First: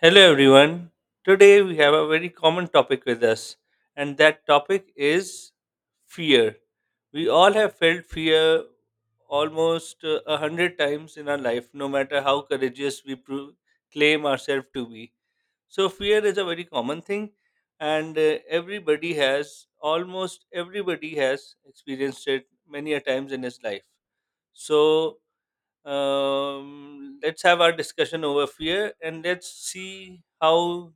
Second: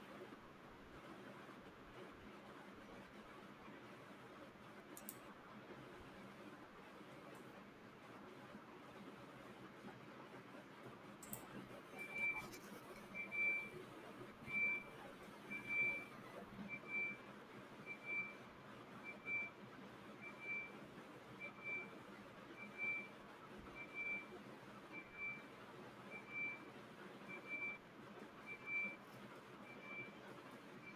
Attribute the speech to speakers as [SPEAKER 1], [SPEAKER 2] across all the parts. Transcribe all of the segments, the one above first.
[SPEAKER 1] Hello, everyone. Today we have a very common topic with us, and that topic is fear. We all have felt fear almost a hundred times in our life, no matter how courageous we claim ourselves to be. So, fear is a very common thing, and everybody has, almost everybody has experienced it many a times in his life. So, let's have our discussion over fear and let's see how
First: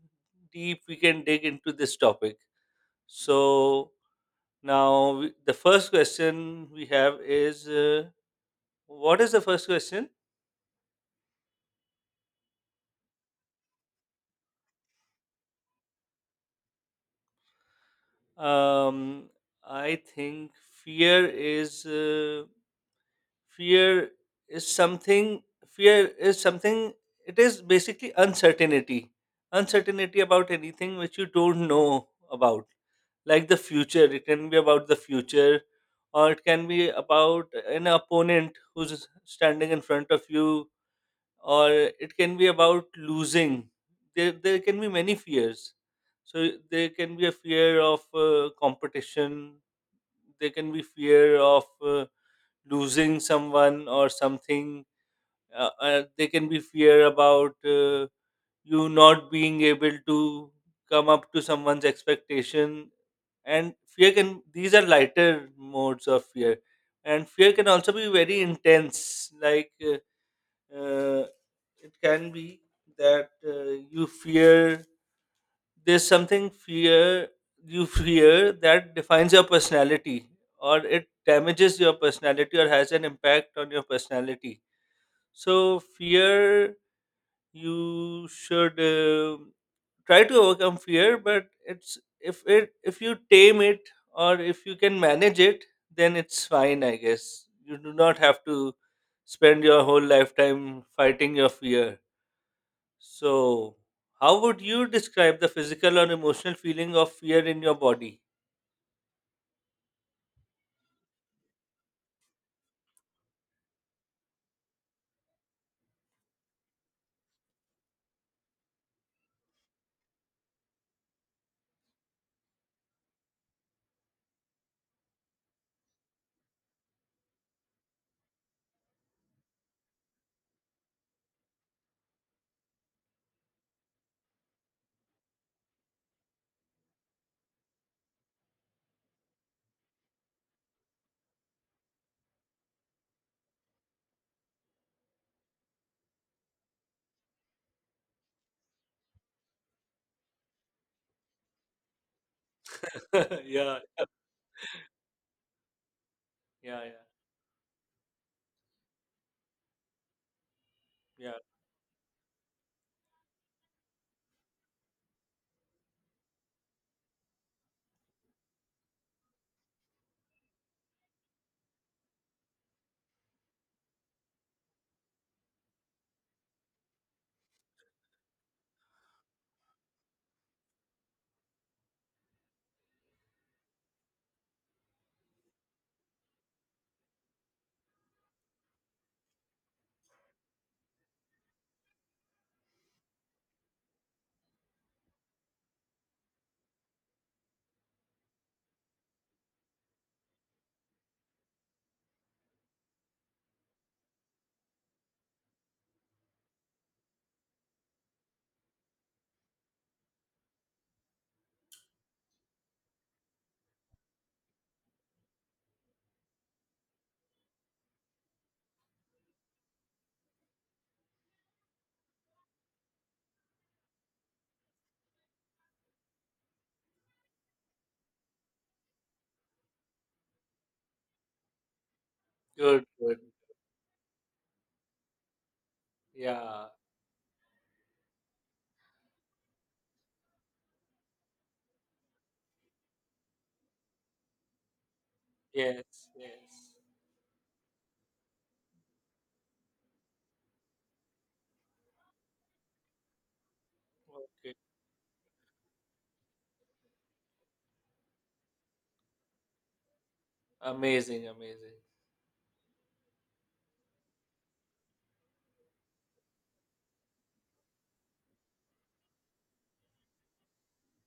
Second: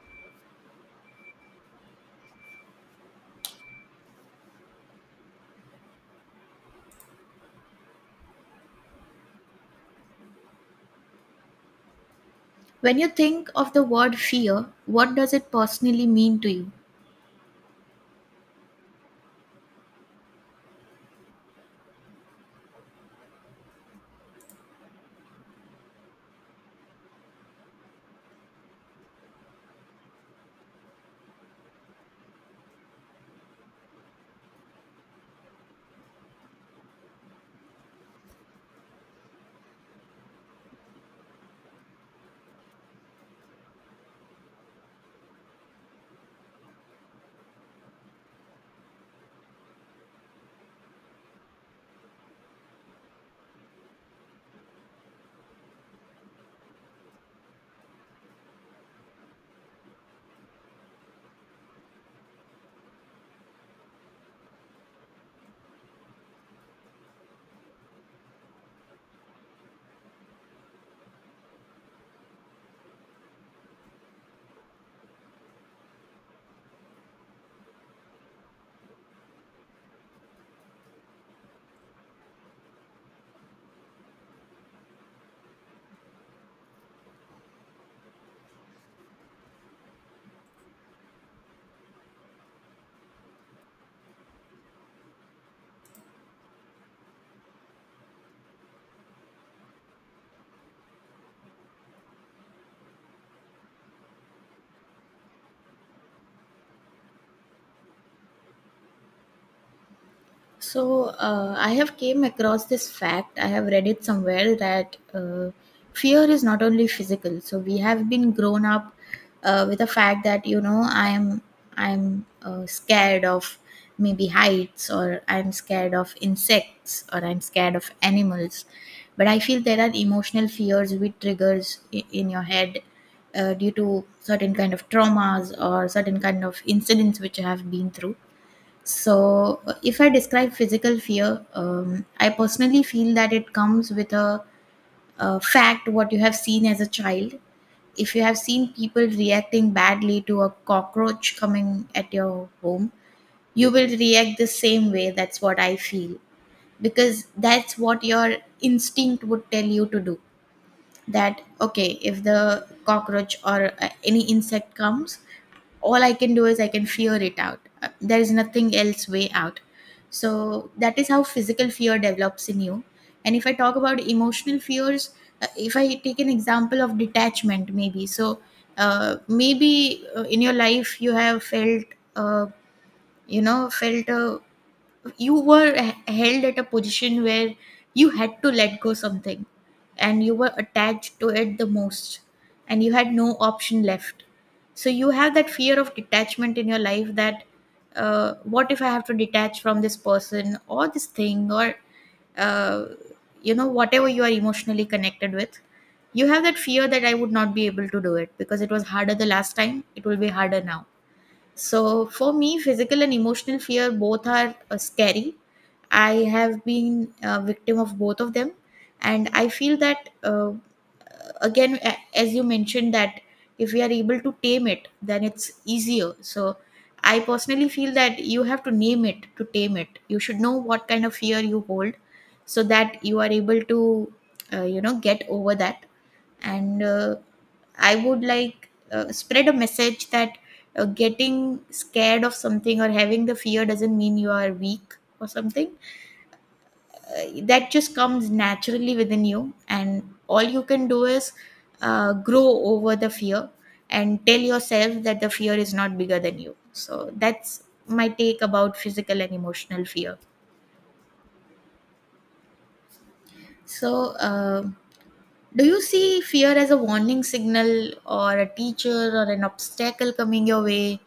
[SPEAKER 1] deep we can dig into this topic. So, now the first question we have is what is the first question?
[SPEAKER 2] When you think of the word fear, what does it personally mean to you?
[SPEAKER 1] Um, I think fear is uh, fear is something fear is something. It is basically uncertainty about anything which you don't know about, like the future. It can be about the future, or it can be about an opponent who's standing in front of you, or it can be about losing. There can be many fears. So there can be a fear of competition. There can be fear of losing someone or something. There can be fear about you not being able to come up to someone's expectation. And fear can these are lighter modes of fear. And fear can also be very intense, like uh, it can be that you fear there's something fear you fear that defines your personality, or it damages your personality, or has an impact on your personality. So fear, you should try to overcome fear, but it's if it if you tame it or if you can manage it, then it's fine, I guess. You do not have to spend your whole lifetime fighting your fear. So how would you describe the physical or emotional feeling of fear in your body?
[SPEAKER 2] So I have came across this fact. I have read it somewhere that fear is not only physical. So we have been grown up with the fact that you know I'm scared of maybe heights, or I'm scared of insects, or I'm scared of animals. But I feel there are emotional fears which triggers in your head due to certain kind of traumas or certain kind of incidents which you have been through. So, if I describe physical fear, I personally feel that it comes with a fact what you have seen as a child. If you have seen people reacting badly to a cockroach coming at your home, you
[SPEAKER 1] Yeah.
[SPEAKER 2] will react the same way. That's what I feel,
[SPEAKER 1] Yeah, yeah,
[SPEAKER 2] because that's what your instinct would tell you to do.
[SPEAKER 1] yeah.
[SPEAKER 2] That okay, if the cockroach or any insect comes, all I can do is I can fear it out. There is nothing else way out. So that is how physical fear develops in you. And if I talk about emotional fears, if I take an example of detachment maybe. So maybe in your life you have felt, uh, you know, felt a, you were held at a position where you had to let go something, and you were attached to it the most, and you had no option left. So you have that fear of detachment in your life that what if I have to detach from this person or this thing, or uh, you know, whatever you are emotionally connected with. You have that fear that I would not be able to do it because it was harder the last time, it will be harder now. So for me, physical and emotional fear both are scary. I have been a victim of both of them, and I feel that again, as you mentioned, that if we are able to tame it, then it's easier. So I personally feel that you have to name it to tame it. You should know what kind of fear you hold, so
[SPEAKER 1] Good,
[SPEAKER 2] that
[SPEAKER 1] good.
[SPEAKER 2] you are able to, you know, get over that.
[SPEAKER 1] Yeah.
[SPEAKER 2] And I would like spread a message that getting scared of something or having the fear doesn't mean you are weak or something.
[SPEAKER 1] Yes, yes.
[SPEAKER 2] That just comes naturally within you, and all you can do is grow over the fear and tell
[SPEAKER 1] Okay.
[SPEAKER 2] yourself that the fear is not bigger than you. So that's my take about physical and emotional fear.
[SPEAKER 1] Amazing, amazing.
[SPEAKER 2] So, do you see fear as a warning signal, or a teacher, or an obstacle coming your way?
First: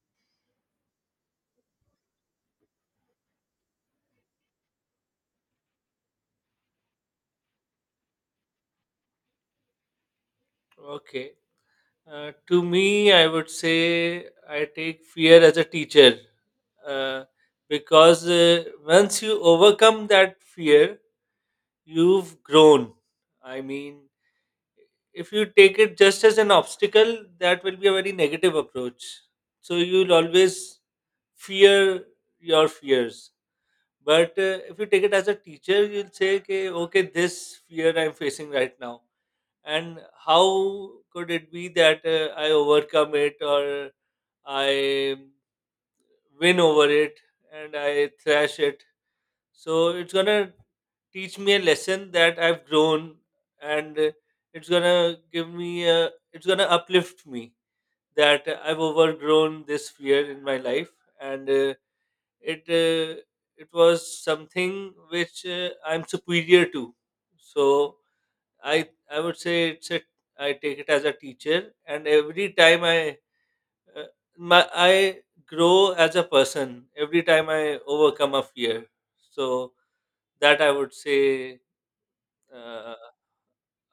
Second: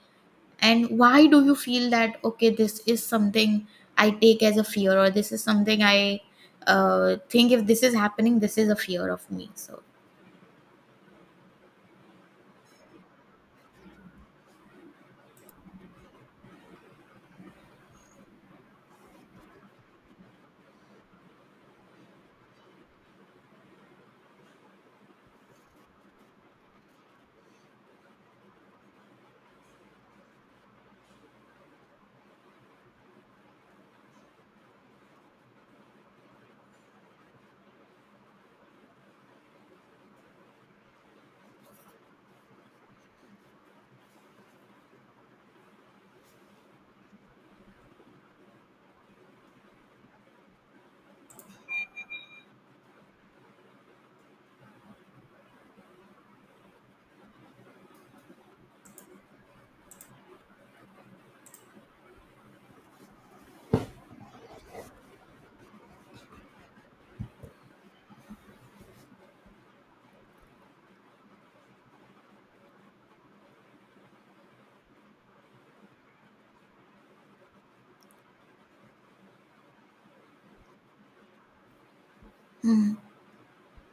[SPEAKER 2] And why do you feel that, okay, this is something I take as a fear, or this is something I think if this is happening, this is a fear of me? So,
[SPEAKER 1] Okay. To me, I would say I take fear as a teacher, uh, because once you overcome that fear, you've grown. I mean, if you take it just as an obstacle, that will be a very negative approach. So you'll always fear your fears. But if you take it as a teacher, you'll say, okay, okay, this fear I'm facing right now, and how could it be that I overcome it, or I win over it and I thrash it? So it's gonna teach me a lesson that I've grown, and it's gonna give me it's gonna uplift me, that I've overgrown this fear in my life, and it it was something which I'm superior to. So I would say it's a I take it as a teacher, and every time uh, I grow as a person. Every time I overcome a fear, so that I would say,
[SPEAKER 2] hmm,
[SPEAKER 1] uh,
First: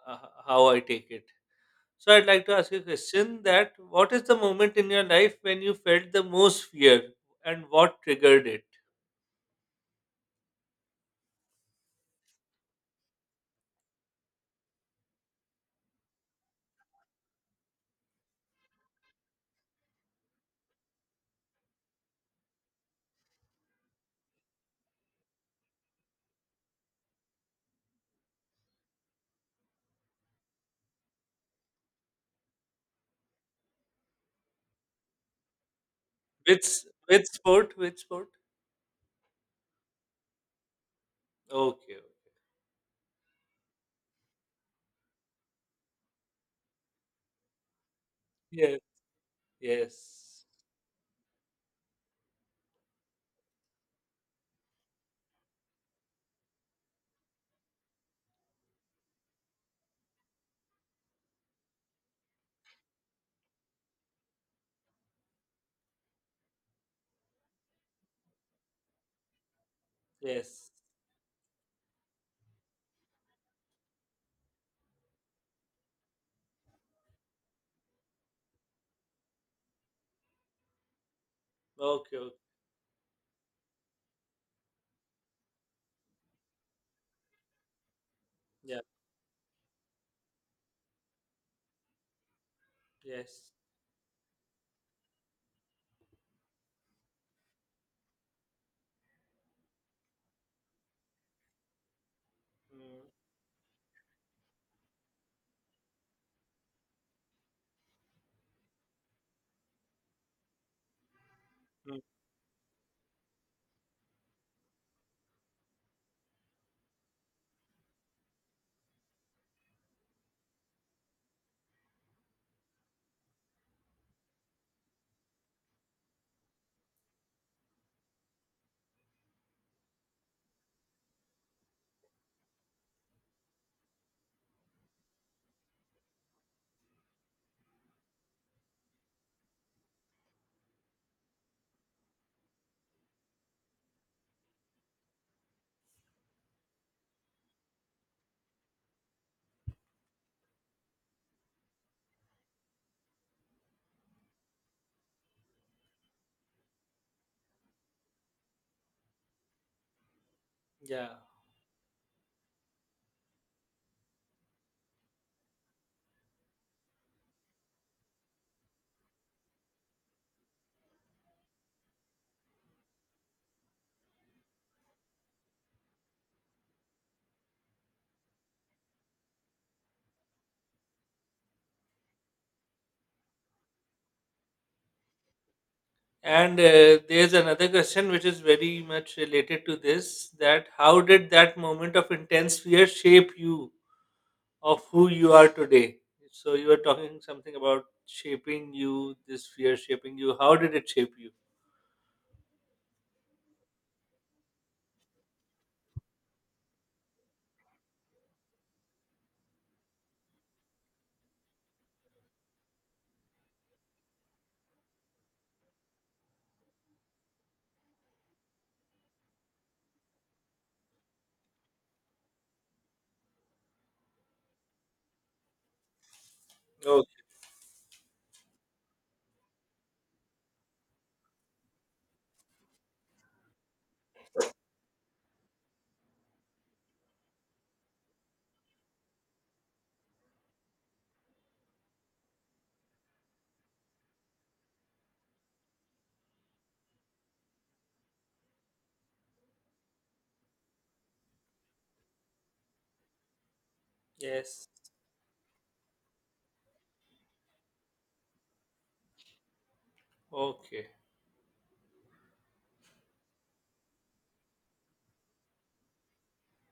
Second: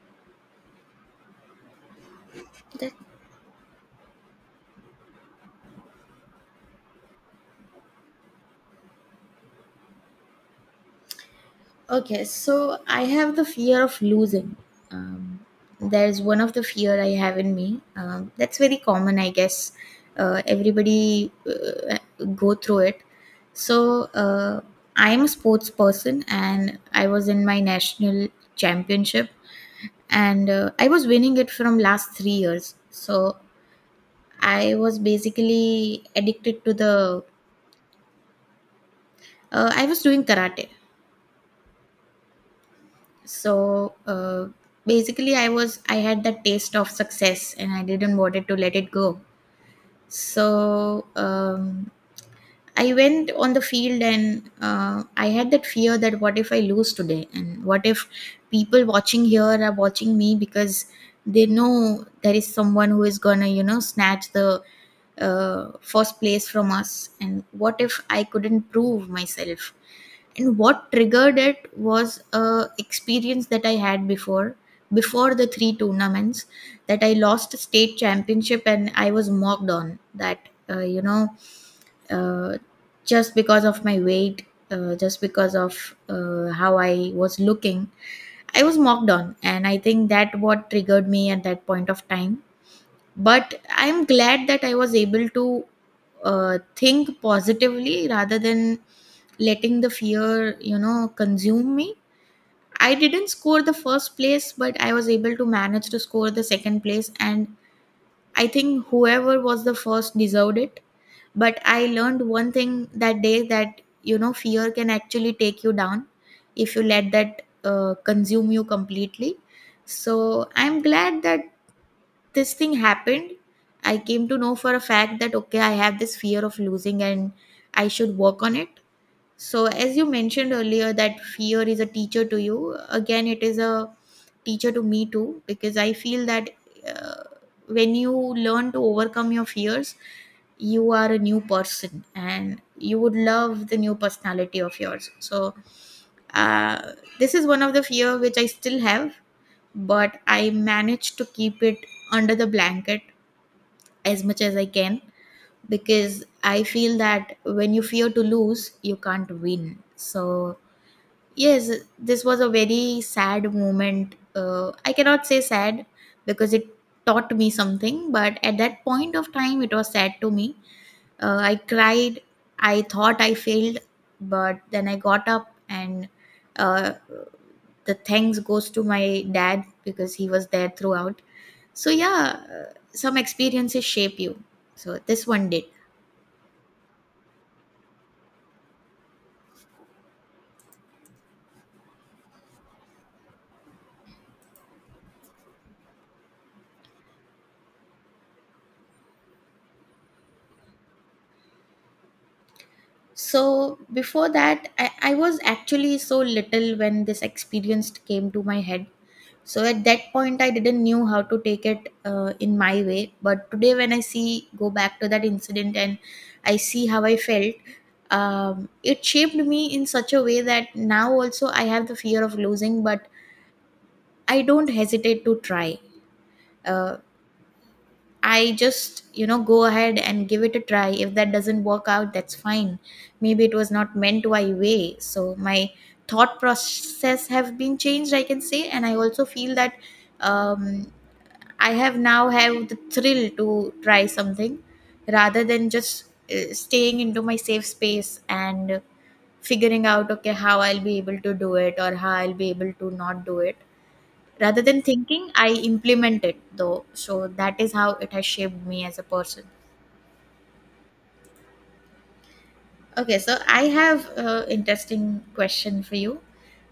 [SPEAKER 1] uh, how I take it. So I'd like to ask you a
[SPEAKER 2] that-
[SPEAKER 1] question: that what is the moment in your life when you felt the most fear, and what triggered it?
[SPEAKER 2] okay, so I have the fear of losing. Um, there's one of the fear I have in me. That's very common, I guess. Uh, everybody go through it. So I am a sports person, and I was in my national championship, and I was winning it from last 3 years. So I was basically addicted
[SPEAKER 1] Which
[SPEAKER 2] to the.
[SPEAKER 1] which sport? Which sport?
[SPEAKER 2] I was doing karate.
[SPEAKER 1] Okay.
[SPEAKER 2] So uh, basically I had that taste of success, and I didn't wanted to let
[SPEAKER 1] Yes.
[SPEAKER 2] it go.
[SPEAKER 1] Yes.
[SPEAKER 2] So I went on the field and I had that fear that what if I lose today, and what if people watching here are watching me because they know there is someone who is gonna, you know, snatch the first place from us, and what if I couldn't prove myself. And
[SPEAKER 1] Yes.
[SPEAKER 2] what triggered it was a experience that I had before. Before the three tournaments, that I lost a state championship, and I was mocked on that, you know,
[SPEAKER 1] Okay. Okay.
[SPEAKER 2] uh, just because of my weight, just because of how I was looking. I was
[SPEAKER 1] Yeah.
[SPEAKER 2] mocked on, and I think that what triggered me at that point of time.
[SPEAKER 1] Yes.
[SPEAKER 2] But I'm glad that I was able to think positively rather than letting the fear, you know, consume me. I
[SPEAKER 1] Hmm.
[SPEAKER 2] didn't score the first place, but I was able to manage to score the second place. And I think whoever was the first deserved it. But I
[SPEAKER 1] Mm.
[SPEAKER 2] learned one thing that day, that you know, fear can actually take you down if you let that consume you completely. So I'm glad that this thing happened. I came to know for a fact that okay, I have this fear of losing, and I should work on it. So as you mentioned earlier that fear is a teacher to you, again it is a teacher to me too, because I feel that uh, when you learn to overcome your fears, you are a new person, and you would love the new personality of yours. So uh, this is one of the fear which I still have, but I managed to keep it under the blanket as much as I can, because I feel that when you fear to lose, you can't win. So,
[SPEAKER 1] Yeah.
[SPEAKER 2] yes, this was a very sad moment. I cannot say sad because it taught me something, but at that point of time, it was sad to me. I cried. I thought I failed, but then I got up and, uh, the thanks goes to my dad because he was there throughout. So yeah, some experiences shape you. So this one did.
[SPEAKER 1] And there's another question which is very much related to this, that how did that moment of intense fear shape you, of who you are today? So you were talking something about shaping you, this fear shaping you. How did it shape you?
[SPEAKER 2] So before that, I was actually so little when this experience came to my head. So at that point I didn't knew how to take it in my way. But today when I see, go back to that incident and I see how I felt, it shaped me in such a way that now also I have the fear of losing, but I don't hesitate to try. uh,
[SPEAKER 1] Okay.
[SPEAKER 2] I just, you know, go ahead and give it a try. If that doesn't work out, that's fine. Maybe it was not meant my way. So my thought process have been changed, I can say. And I also feel that um, I have now have the thrill to try something rather than just staying into my safe space and figuring out okay how I'll be able to do it or how I'll be able to not do it. Rather
[SPEAKER 1] Yes.
[SPEAKER 2] than thinking, I implement it though. So that is how it has shaped me as a person.
[SPEAKER 1] Okay.
[SPEAKER 2] Okay, so I have an interesting question for you.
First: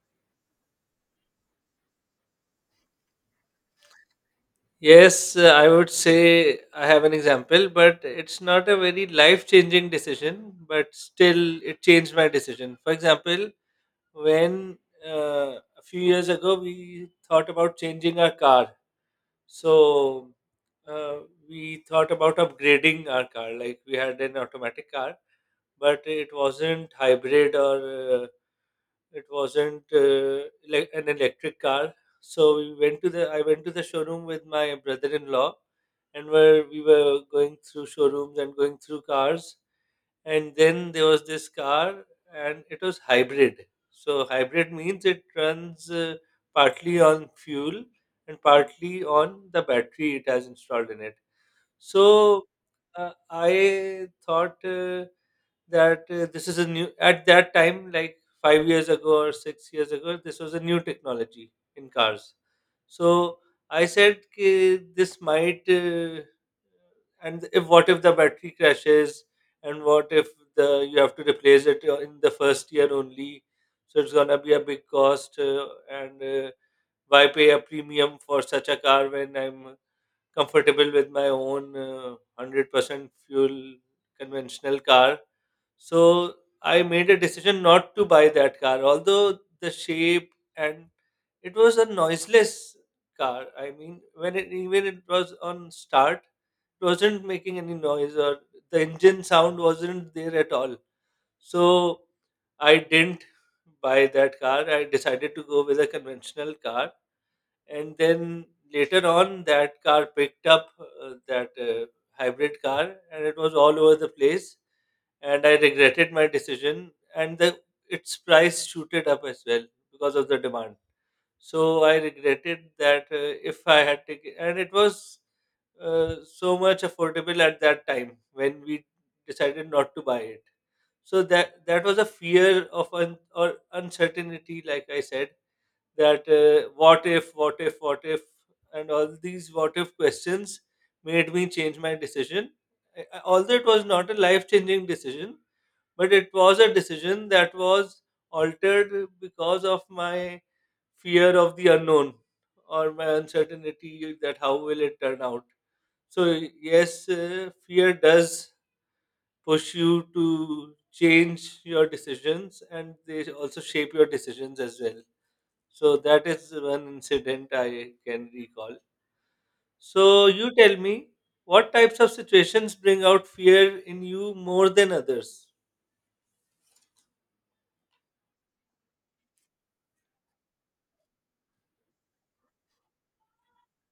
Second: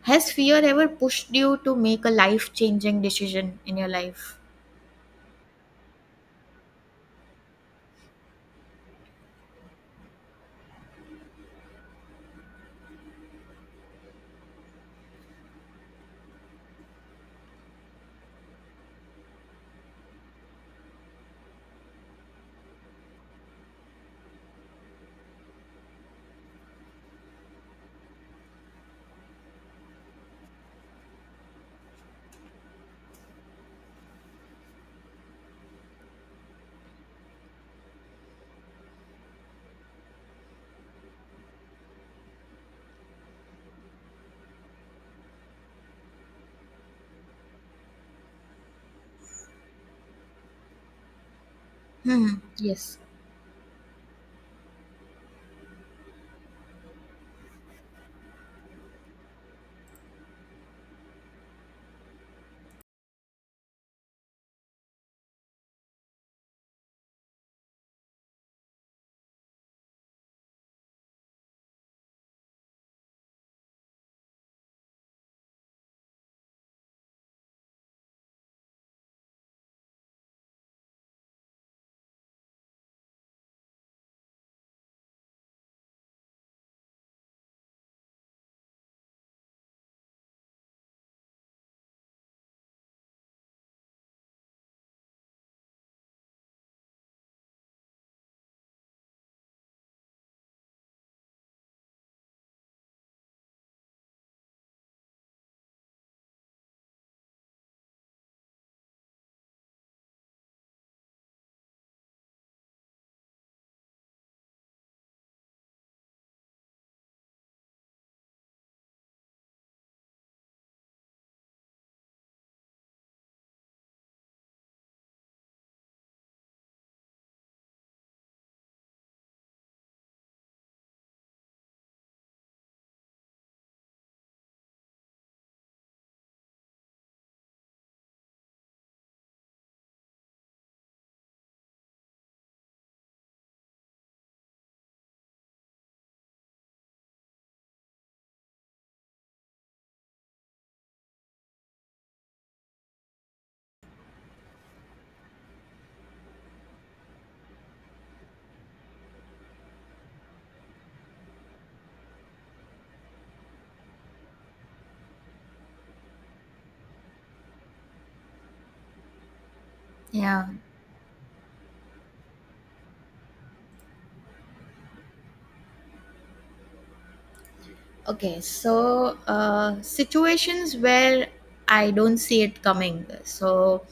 [SPEAKER 2] Has fear ever pushed you to make a life changing decision in your life?
[SPEAKER 1] Yes, I would say I have an example, but it's not a very life changing decision, but still it changed my decision. For example, when a few years ago we thought about changing our car. So uh, we thought about upgrading our car. Like we had an automatic car, but it wasn't hybrid, or it wasn't like an electric car. So we went to the I went to the showroom with my brother-in-law, and where we were going through showrooms and going through cars, and then there was this car, and it was hybrid. So hybrid means it runs partly on fuel and partly on the battery it has installed in it.
[SPEAKER 2] Hmm.
[SPEAKER 1] So
[SPEAKER 2] Yes.
[SPEAKER 1] I thought that this is a new, at that time, like 5 years ago or 6 years ago, this was a new technology in cars. So I said, "Ki this might, and if, what if the battery crashes, and what if the you have to replace it in the first year only, so it's gonna be a big cost, and why pay a premium for such a car when I'm comfortable with my own 100% fuel conventional car." So I made a decision not to buy that car, although the shape, and it was a noiseless car. I mean, when it, even it was on start, it wasn't making any noise, or the engine sound wasn't there at all. So I didn't buy that car. I decided to go with a conventional car, and then later on that car picked up, that hybrid car, and it was all over the place, and I regretted my decision, and the its price shooted up as well because of the demand. So I regretted that, if I had taken, and it was so much affordable at that time when we decided not to buy it. So that was a fear of or uncertainty, like I said, that what if, what if, what if, and all these what if questions made me change my decision. Although it was not a life changing decision, but it was a decision that was altered because of my fear of the unknown, or my uncertainty that how will it turn out. So, yes, fear does push you to change your decisions, and they also shape your decisions as well. So that is one incident I can recall. So
[SPEAKER 2] Yeah.
[SPEAKER 1] you tell me, what types of situations bring out fear in you more than others?
[SPEAKER 2] Okay, so situations where I don't see it coming. So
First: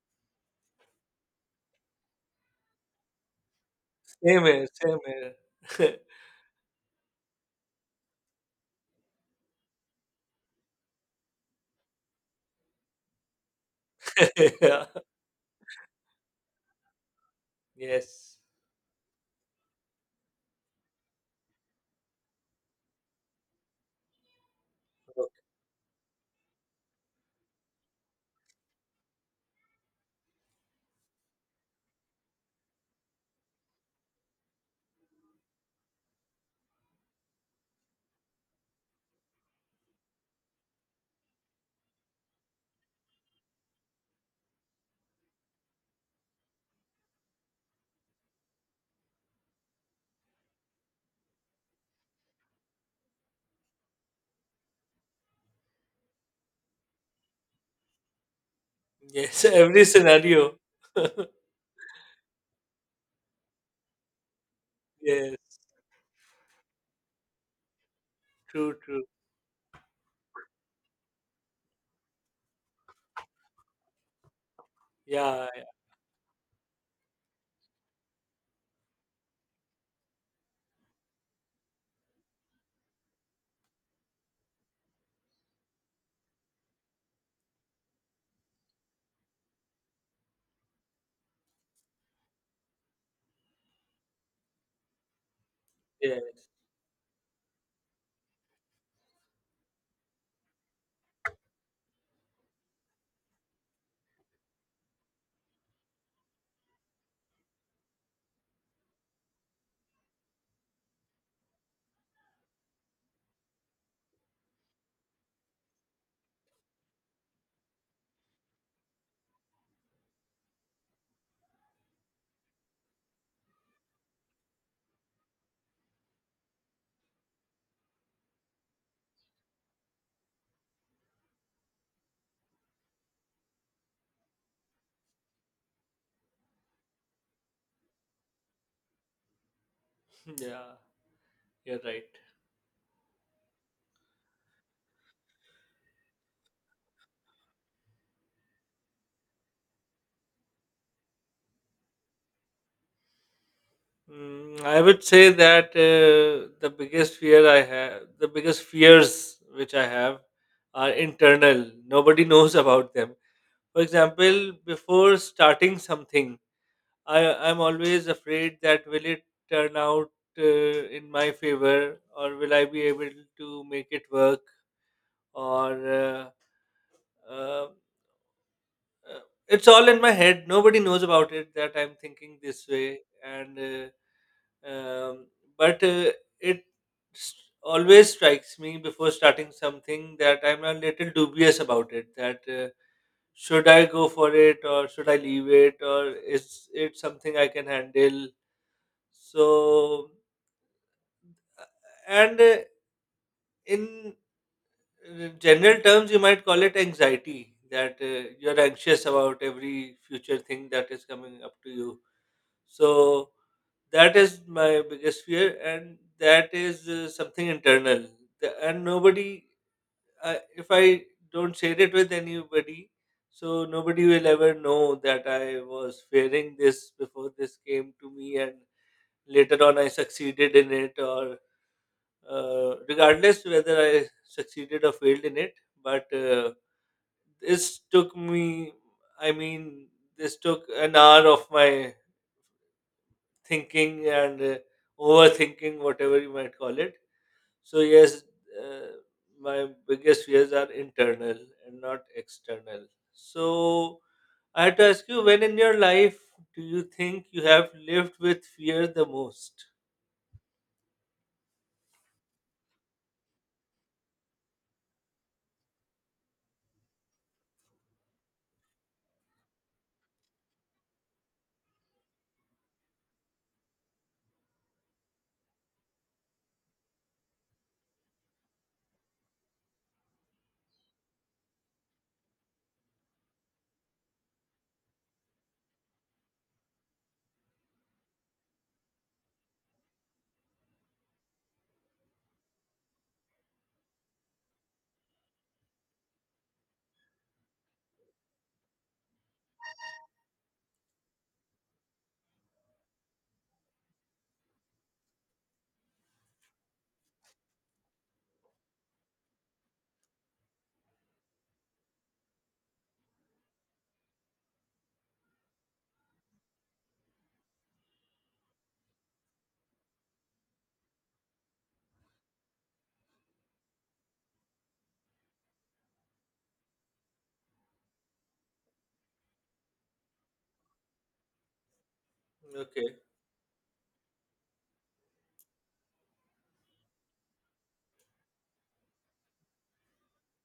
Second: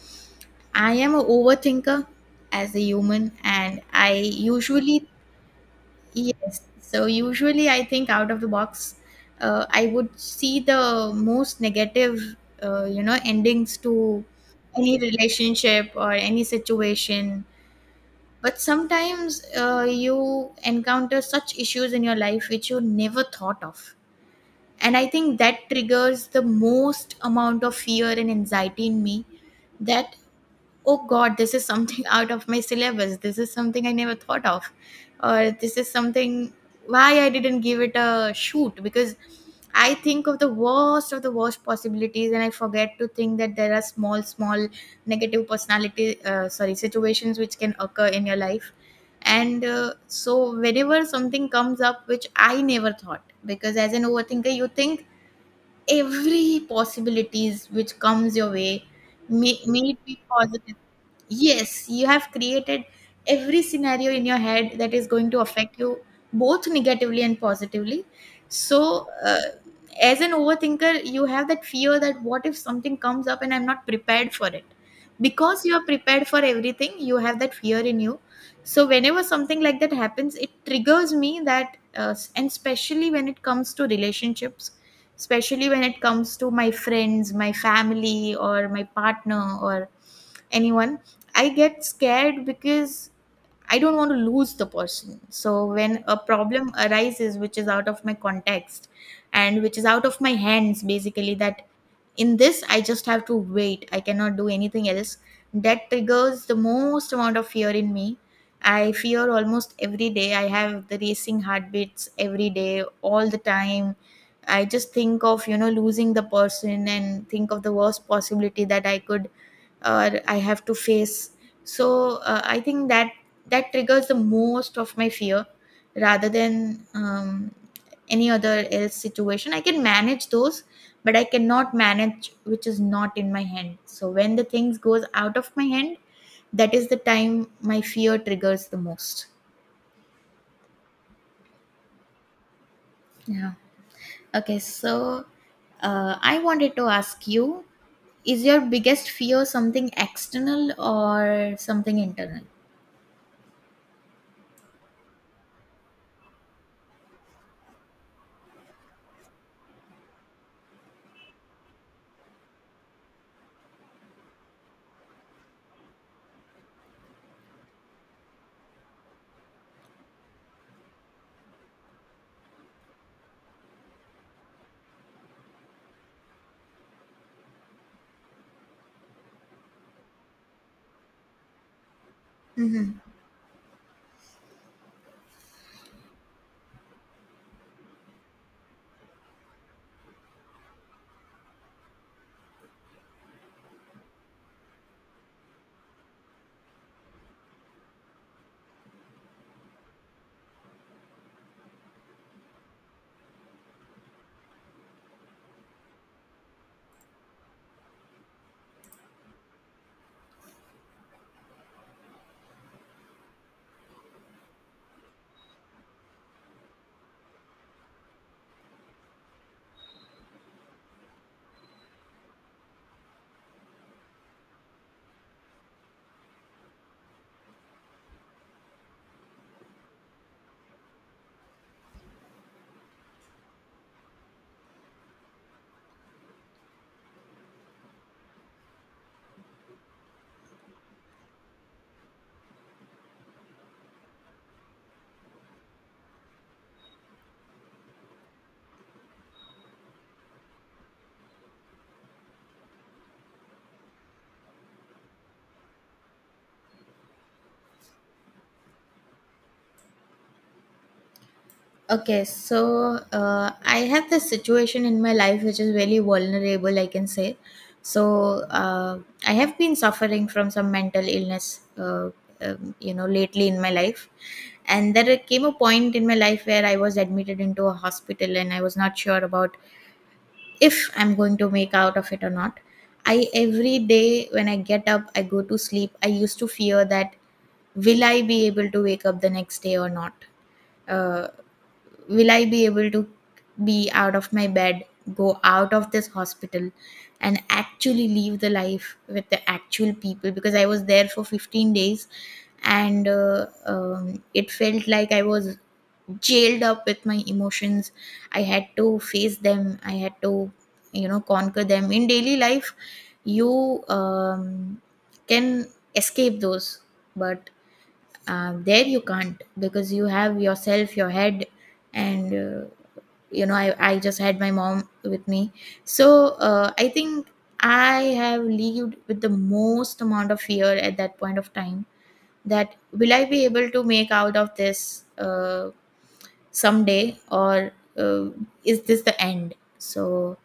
[SPEAKER 2] I am a overthinker as a human, and I
[SPEAKER 1] Same here, same
[SPEAKER 2] usually,
[SPEAKER 1] here.
[SPEAKER 2] yes. So usually I think out of the box. I would see the most negative, you know, endings to
[SPEAKER 1] Yeah.
[SPEAKER 2] any relationship or any situation.
[SPEAKER 1] Yes.
[SPEAKER 2] But sometimes you encounter such issues in your life which you never thought of, and I think that triggers the most amount of fear and anxiety in me. That oh god, this is something out of my syllabus, this is something I never thought of, or this is something why I didn't give it a shoot. Because I think of the worst possibilities, and I forget to think that there are small small negative personality, sorry, situations which can occur in your life. And so whenever something comes up which I never thought, because as an overthinker you think every possibilities which comes your way,
[SPEAKER 1] Yes, every
[SPEAKER 2] may it be
[SPEAKER 1] scenario.
[SPEAKER 2] positive. Yes, you have created every scenario in your head that is going to
[SPEAKER 1] Yes,
[SPEAKER 2] affect you both negatively and positively.
[SPEAKER 1] true, true.
[SPEAKER 2] So, as an overthinker, you have that fear that what if something comes up and I'm not prepared for it?
[SPEAKER 1] Yeah,
[SPEAKER 2] Because you are prepared for everything, you have that fear in you. So, whenever something like that happens, it triggers me that, and especially when it comes to relationships, especially when it comes to my friends, my family, or my partner, or anyone, I get scared because I don't want to lose the person. So when a
[SPEAKER 1] yeah,
[SPEAKER 2] problem arises which is out of my context and which is out of my hands basically, that in this I just have to wait, I cannot do anything else, that triggers the most amount of fear in me. I fear almost every day, I have the racing heartbeats every day, all the time. I just think of, you know, losing the person and think of the worst possibility that I could or I have to face. So I think that that triggers the most of my fear rather than any other else situation. I can manage those, but I cannot manage which is not in my hand. So when the things goes out of my hand, that is the time my fear triggers the most.
[SPEAKER 1] yeah. You're right.
[SPEAKER 2] Yeah. Okay. So I wanted to ask you: is your biggest fear something external or something internal?
[SPEAKER 1] Mm, I would say that the biggest fear I have, the biggest fears which I have, are internal. Nobody knows about them. For example, before starting something, i I'm always afraid that will it turn out in my favor, or will I be able to make it work, or uh, uh, uh, it's all in my head. Nobody knows about it that I'm thinking this
[SPEAKER 2] Mm-hmm.
[SPEAKER 1] way, and but it s- always strikes me before starting something, that I'm a little dubious about it. That should I go for it, or should I leave it, or is it something I can handle? So and in general terms, you might call it anxiety. That you're anxious about every future thing that is coming up to you. So that is my biggest fear, and that is something internal. And nobody, if I don't share it with anybody, so nobody will ever know that I was fearing this before this came to me, and later on I succeeded in it, or regardless whether I succeeded or failed in it. But this took me, I mean, this took an hour of my thinking and overthinking, whatever you might call it. So, yes, uh, my biggest fears are internal and not external. So, I had to ask you, when in your life do you think you have lived with fear the most?
[SPEAKER 2] Okay, so I have this situation in my life which is really vulnerable, I can say. So I have been suffering from some mental illness, you know, lately in my life. And there came a point in my life where I was admitted into a hospital and I was not sure about if I'm going to make out of it or not. I every day when I get up, I go to sleep, I used to fear that will I be able to wake up the next day or not? Uh, will I be able to be out of my bed, go out of this hospital, and actually live the life with the actual people? Because I was there for 15 days and it felt like I was jailed up with my emotions. I had to face them, I had to, you know, conquer them. In daily life, you can escape those, but there you can't because you have yourself, your head, and I just had my mom with me, so I think I have lived with the most amount of fear at that point of time, that
[SPEAKER 1] Okay.
[SPEAKER 2] will I be able to make out of this someday, or uh, is this the end? So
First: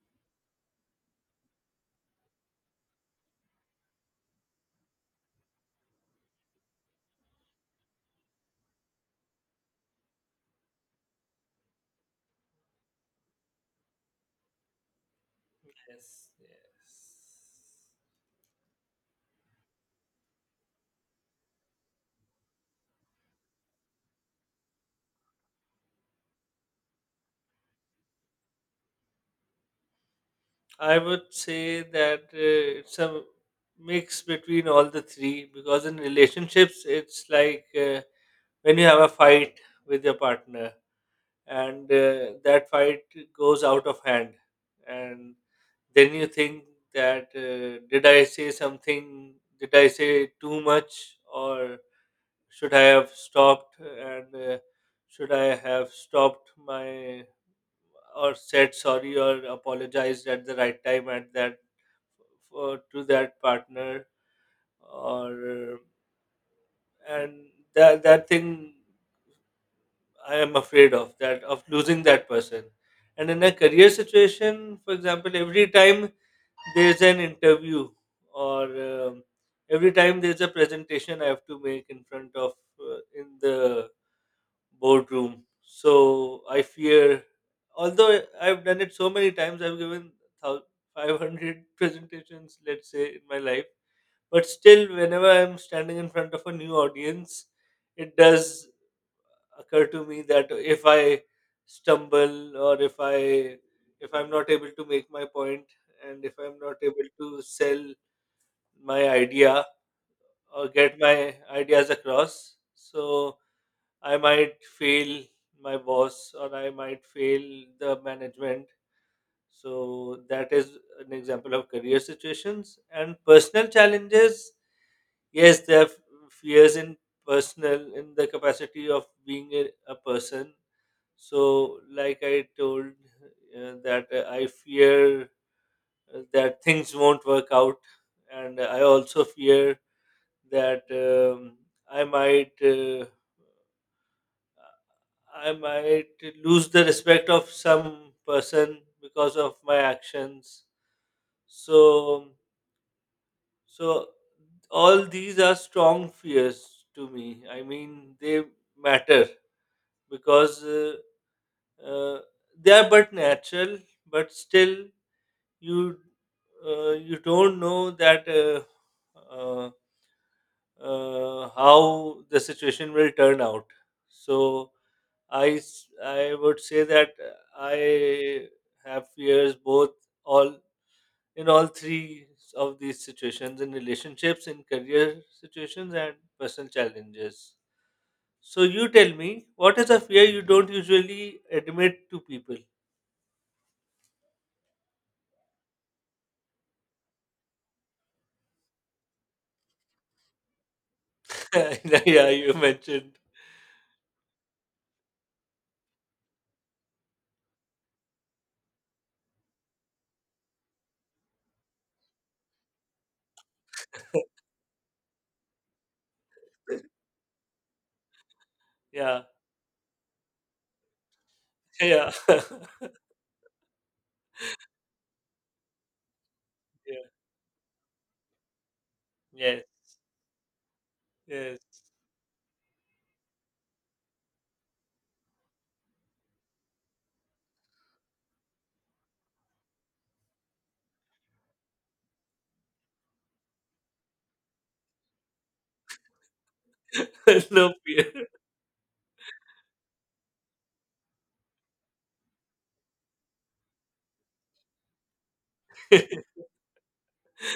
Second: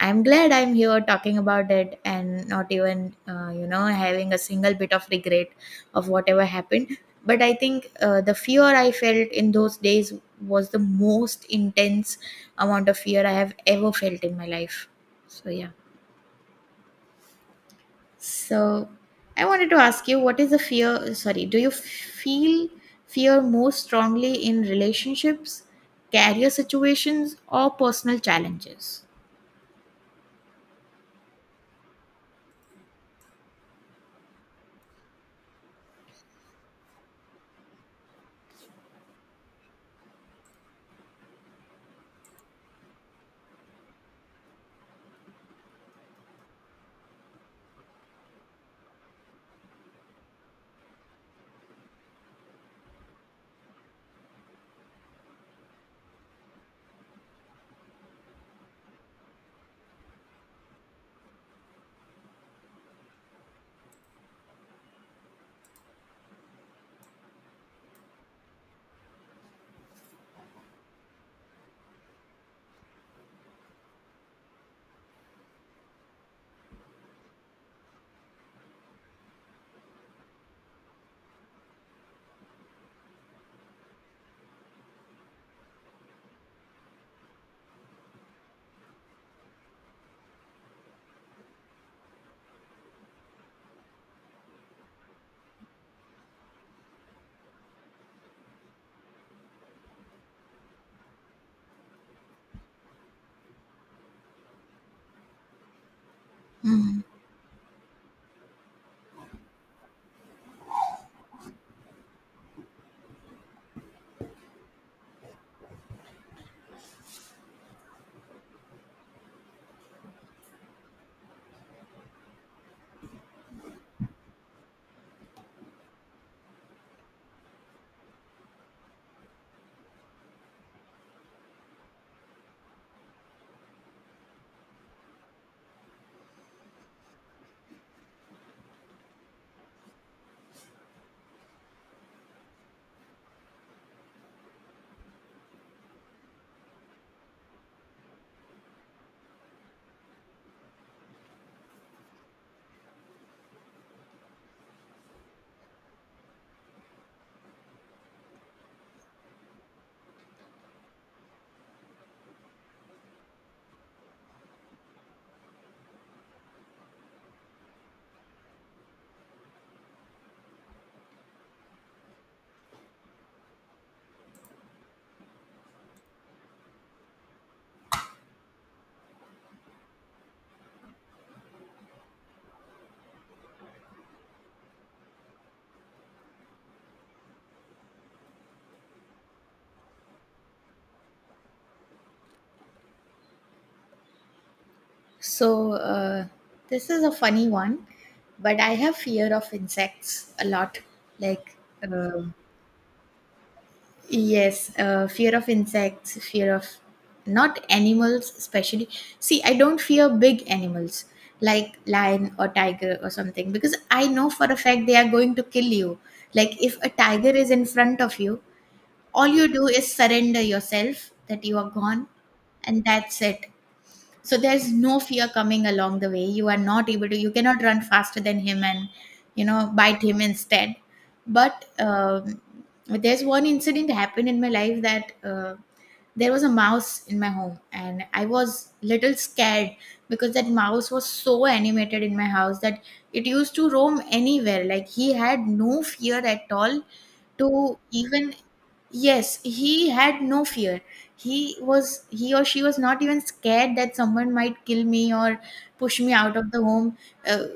[SPEAKER 2] I'm glad I'm here talking about it and not even you know, having a single bit of regret of whatever happened. But I think the fear I felt in those days was the most intense amount of fear I have ever felt in my life, so yeah.
[SPEAKER 1] Yes. Yes.
[SPEAKER 2] So I wanted to ask you what is the fear, sorry, do you feel fear most strongly in relationships, career situations or personal challenges?
[SPEAKER 1] I would say that it's a mix between all the three, because in relationships, it's like, when you have a fight with your partner, and that fight goes out of hand, and then you think that, did I say something, did I say too much, or should I have stopped, and should I have stopped my, or said sorry or apologized at the right time, at that, for, to that partner, or and that thing, I am afraid of that, of losing that person. And in a career situation, for example, every time there's an interview, or every time there's a presentation I have to make in front of, in the boardroom, so I fear. Although I've done it so many times, I've given thou- 500 presentations, let's say, in my life. But still, whenever I'm standing in front of a new audience, it does occur to me that if I stumble, or if I'm not able to make my point, and if I'm not
[SPEAKER 2] Hmm.
[SPEAKER 1] able to sell my idea or get my ideas across, so I might fail my boss, or I might fail the management. So that is an example of career situations and personal challenges. Yes, there are fears in personal, in the capacity of being a person. So, like I told that I fear that things won't work out, and I also fear that I might uh, I might lose the respect of some person because of my actions. So, so, all these are strong fears to me. I mean, they matter because uh, they are but natural, but still you you don't know that uh, how the situation will turn out. So I would say that I have fears both all in all three of these situations: in relationships, in career situations, and personal challenges. So, you tell me, what is a fear you don't usually admit to people?
[SPEAKER 2] So this is a funny one, but I have fear of insects a lot. Like uh,
[SPEAKER 1] Yeah, you mentioned.
[SPEAKER 2] yes, fear of insects, fear of, not animals, especially. See, I don't fear big animals like lion or tiger or something because I know for a fact they are going to kill you. Like, if a tiger is in front of you,
[SPEAKER 1] Yeah,
[SPEAKER 2] all you do is surrender yourself that you are gone,
[SPEAKER 1] yeah,
[SPEAKER 2] and that's it. So there's no fear coming along the way. You are not
[SPEAKER 1] yeah.
[SPEAKER 2] able to, you cannot run faster than him and you
[SPEAKER 1] Yes,
[SPEAKER 2] know bite him instead. But
[SPEAKER 1] yes.
[SPEAKER 2] there's one incident happened in my life that there was a mouse in my home and I was little scared because that mouse was so animated in my house that it used to roam anywhere, like he had no fear at all
[SPEAKER 1] No
[SPEAKER 2] to
[SPEAKER 1] fear.
[SPEAKER 2] even, yes, he had no fear. He was, he or she was not even scared that someone might kill me or push me out of the home. Uh,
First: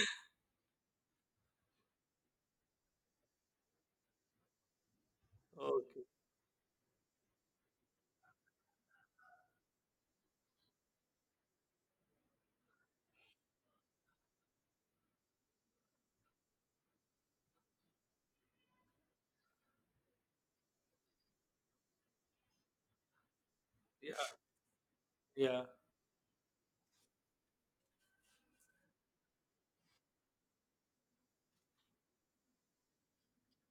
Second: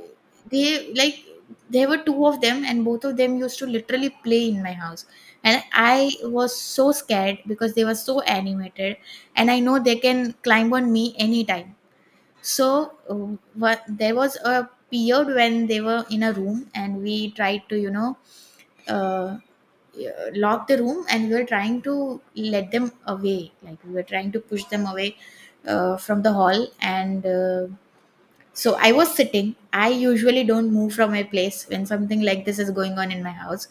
[SPEAKER 2] they like, there were two of them and both of them used to literally play in my house. And
[SPEAKER 1] Okay.
[SPEAKER 2] I was so scared because they were so animated, and I know they can climb on me anytime. So what, there was a period when they were in a room and we tried to, you know, uh, locked the room and we were trying to let them away, like we were
[SPEAKER 1] Yeah,
[SPEAKER 2] trying to push them away
[SPEAKER 1] yeah,
[SPEAKER 2] from the hall, and so I was sitting, I usually don't move from my place when something like this is going on in my house.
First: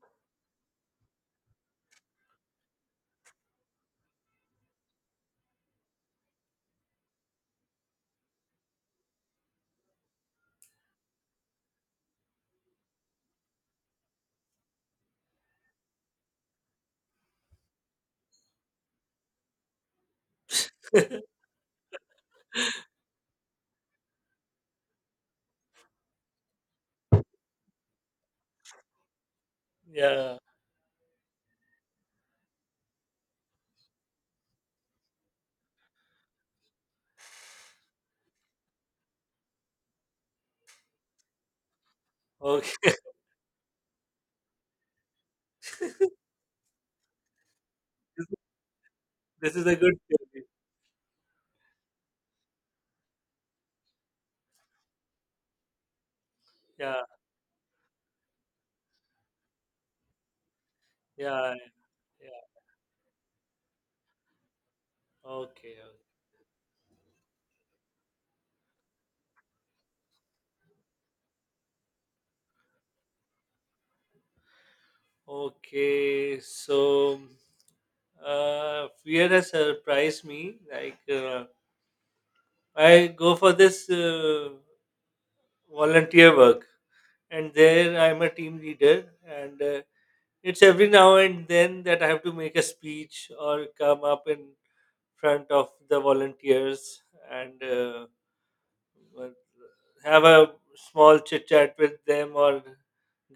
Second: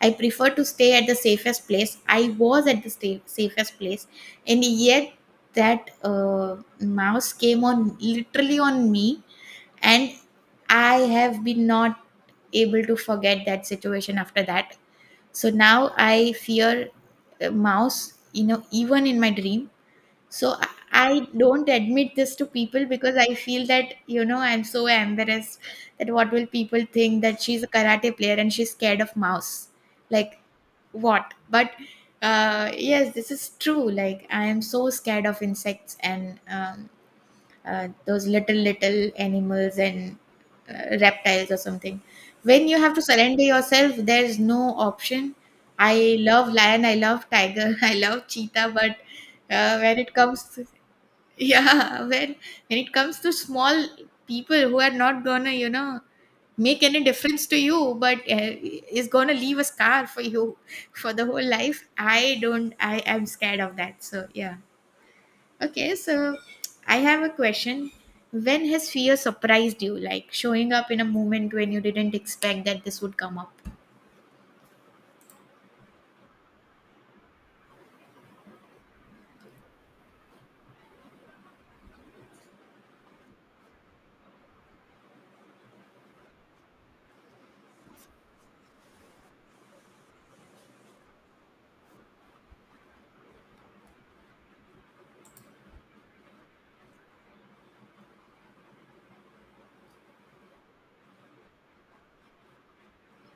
[SPEAKER 2] I prefer to stay at the safest place. I was at the safest place, and yet that mouse came on literally on me, and I have been not able to forget that situation after that. So now I fear a mouse, you know, even in my dream. So I don't admit this to people because I feel that, you know, I'm so embarrassed that what will people think, that she's a karate player and she's scared of mouse.
[SPEAKER 1] yeah.
[SPEAKER 2] Like what? But uh, yes, this is true. Like I am so scared of insects and those little little animals and reptiles or something. When you
[SPEAKER 1] Okay.
[SPEAKER 2] have to surrender yourself, there's no option. I love lion, I love tiger I love
[SPEAKER 1] This is
[SPEAKER 2] cheetah, but
[SPEAKER 1] this is a good
[SPEAKER 2] when it comes
[SPEAKER 1] theory.
[SPEAKER 2] to yeah, when it comes to small people who are not gonna, you know, make any
[SPEAKER 1] Yeah,
[SPEAKER 2] difference to you, but is gonna leave a scar for you for the whole
[SPEAKER 1] yeah,
[SPEAKER 2] life, I
[SPEAKER 1] yeah.
[SPEAKER 2] don't, I am scared of that, so yeah.
[SPEAKER 1] Okay,
[SPEAKER 2] Okay,
[SPEAKER 1] okay.
[SPEAKER 2] so I have a question. When has fear surprised you, like showing up in a moment when you didn't expect that this would come up?
[SPEAKER 1] Okay, so fear has surprised me. Like I go for this volunteer work, and there I'm a team leader, and it's every now and then that I have to make a speech or come up in front of the volunteers and have a small chit chat with them or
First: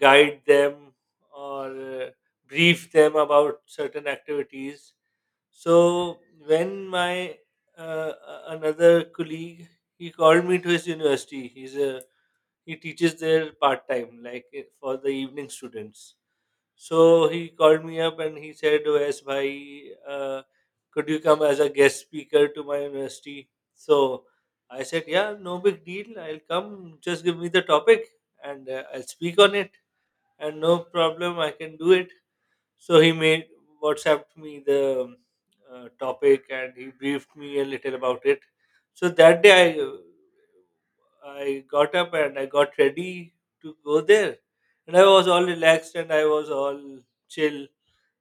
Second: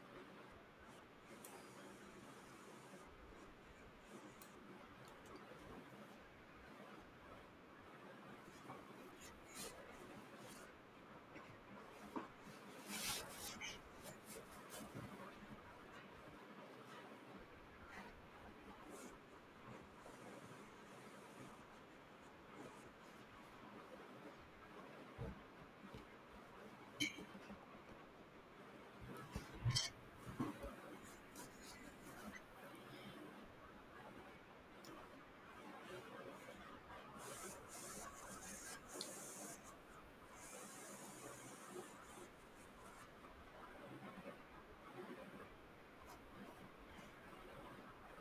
[SPEAKER 1] guide them or uh, brief them about certain activities. So when my another colleague he called me to his university. He's a he teaches there part time, like eh, for the evening students. So he called me up and he said, "Oh, yes, bhai, could you come as a guest speaker to my university?" So I said, "Yeah, no big deal. I'll come. Just give me the topic and I'll speak on it, and no problem. I can do it." So he made WhatsApped me the topic and he briefed me a little about it. So that day I got up and I got ready to go there, and I was all relaxed and I was all chill,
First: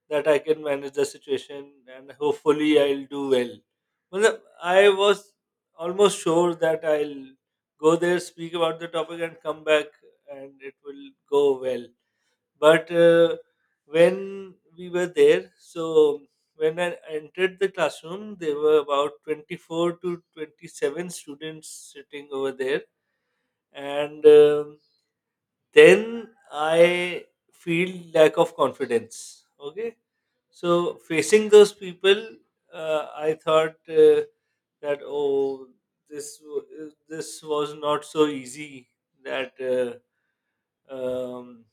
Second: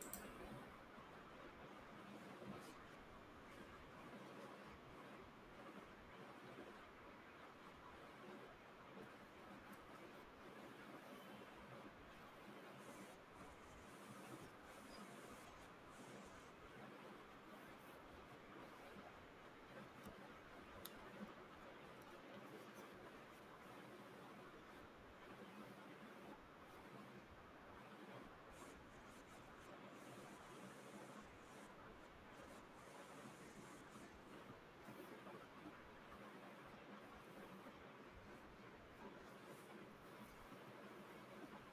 [SPEAKER 1] that I can manage the situation and hopefully I'll do well. Well, I was almost sure that I'll go there, speak about the topic, and come back, and it will go well. But when we were there, so when I entered the classroom, there were about 24 to 27 students sitting over there. And then I feel lack of confidence. Okay. So facing those people, I thought that, oh, this was not so easy that um,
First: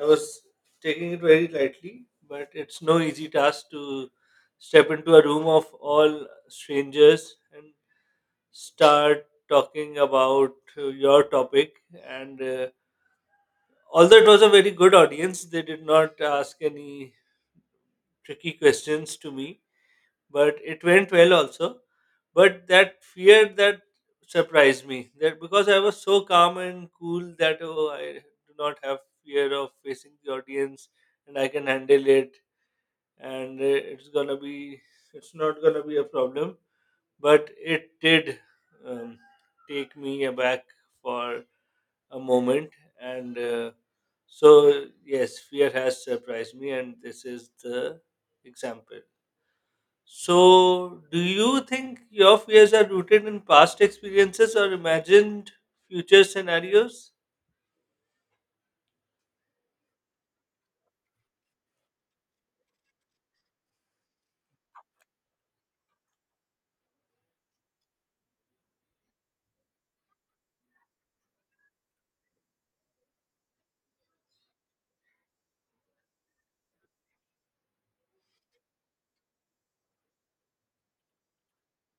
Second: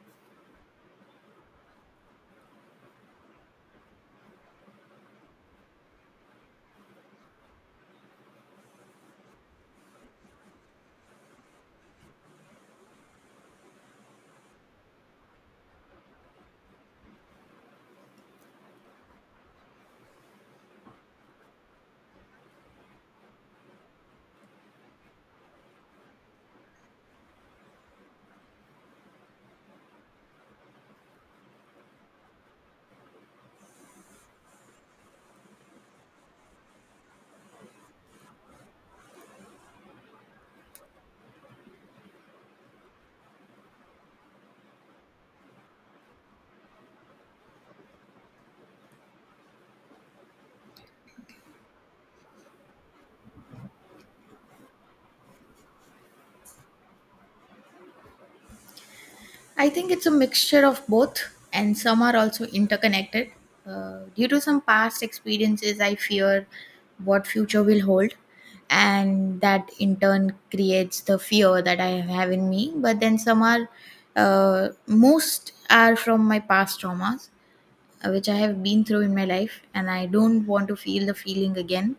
[SPEAKER 1] I was taking it very lightly, but it's no easy task to step into a room of all strangers and start talking about your topic. And although it was a very good audience, they did not ask any tricky questions to me, but it went well also. But that fear that surprised me, that because I was so calm and cool that, oh, I do not have fear of facing the audience and I can handle it and it's not gonna be a problem, but it did um, take me aback for a moment. And so yes, fear has surprised me and this is the example. So do you think your fears are rooted in past experiences or imagined future scenarios?
[SPEAKER 2] I think it's a mixture of both, and some are also interconnected. Due to some past experiences, I fear what future will hold, and that in turn creates the fear that I have in me. But then some are, most are from my past traumas, which I have been through in my life, and I don't want to feel the feeling again.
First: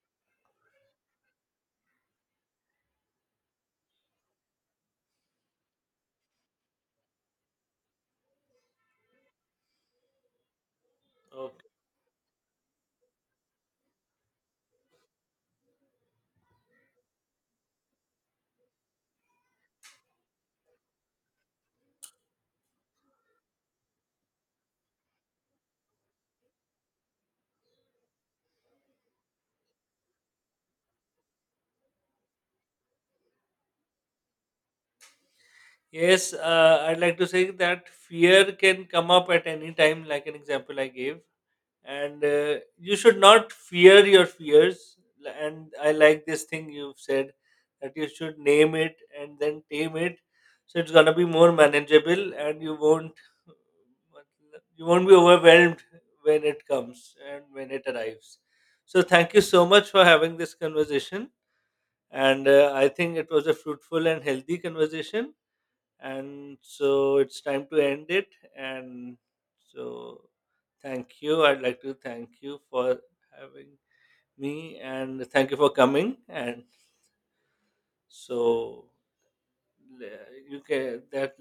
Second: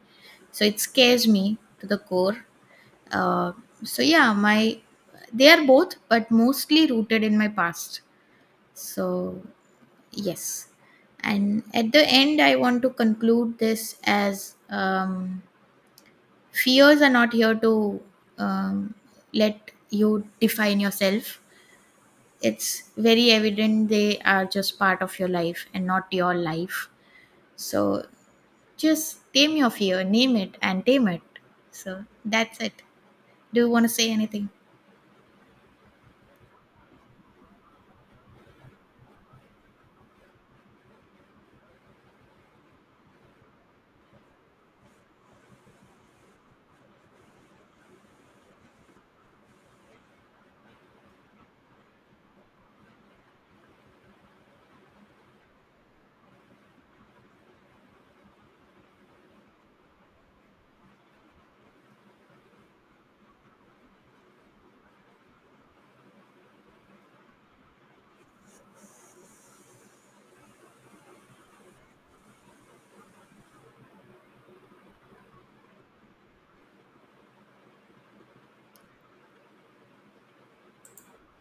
[SPEAKER 2] So it scares me to the core. Uh, so yeah, my they are both, but mostly rooted in my past. So yes, and
[SPEAKER 1] Okay.
[SPEAKER 2] at the end, I want to conclude this as fears are not here to um, let you define yourself. It's very evident they are just part of your life and not your life. So just tame your fear, name it, and tame it. So that's it. Do you want to say anything?
[SPEAKER 1] Yes, I'd like to say that fear can come up at any time, like an example I gave, and you should not fear your fears. And I like this thing you've said, that you should name it and then tame it, so it's going to be more manageable and you won't be overwhelmed when it comes and when it arrives. So thank you so much for having this conversation, and I think it was a fruitful and healthy conversation, and so it's time to end it. And so thank you, I'd like to thank you for having me, and thank you for coming. And so, le- you can that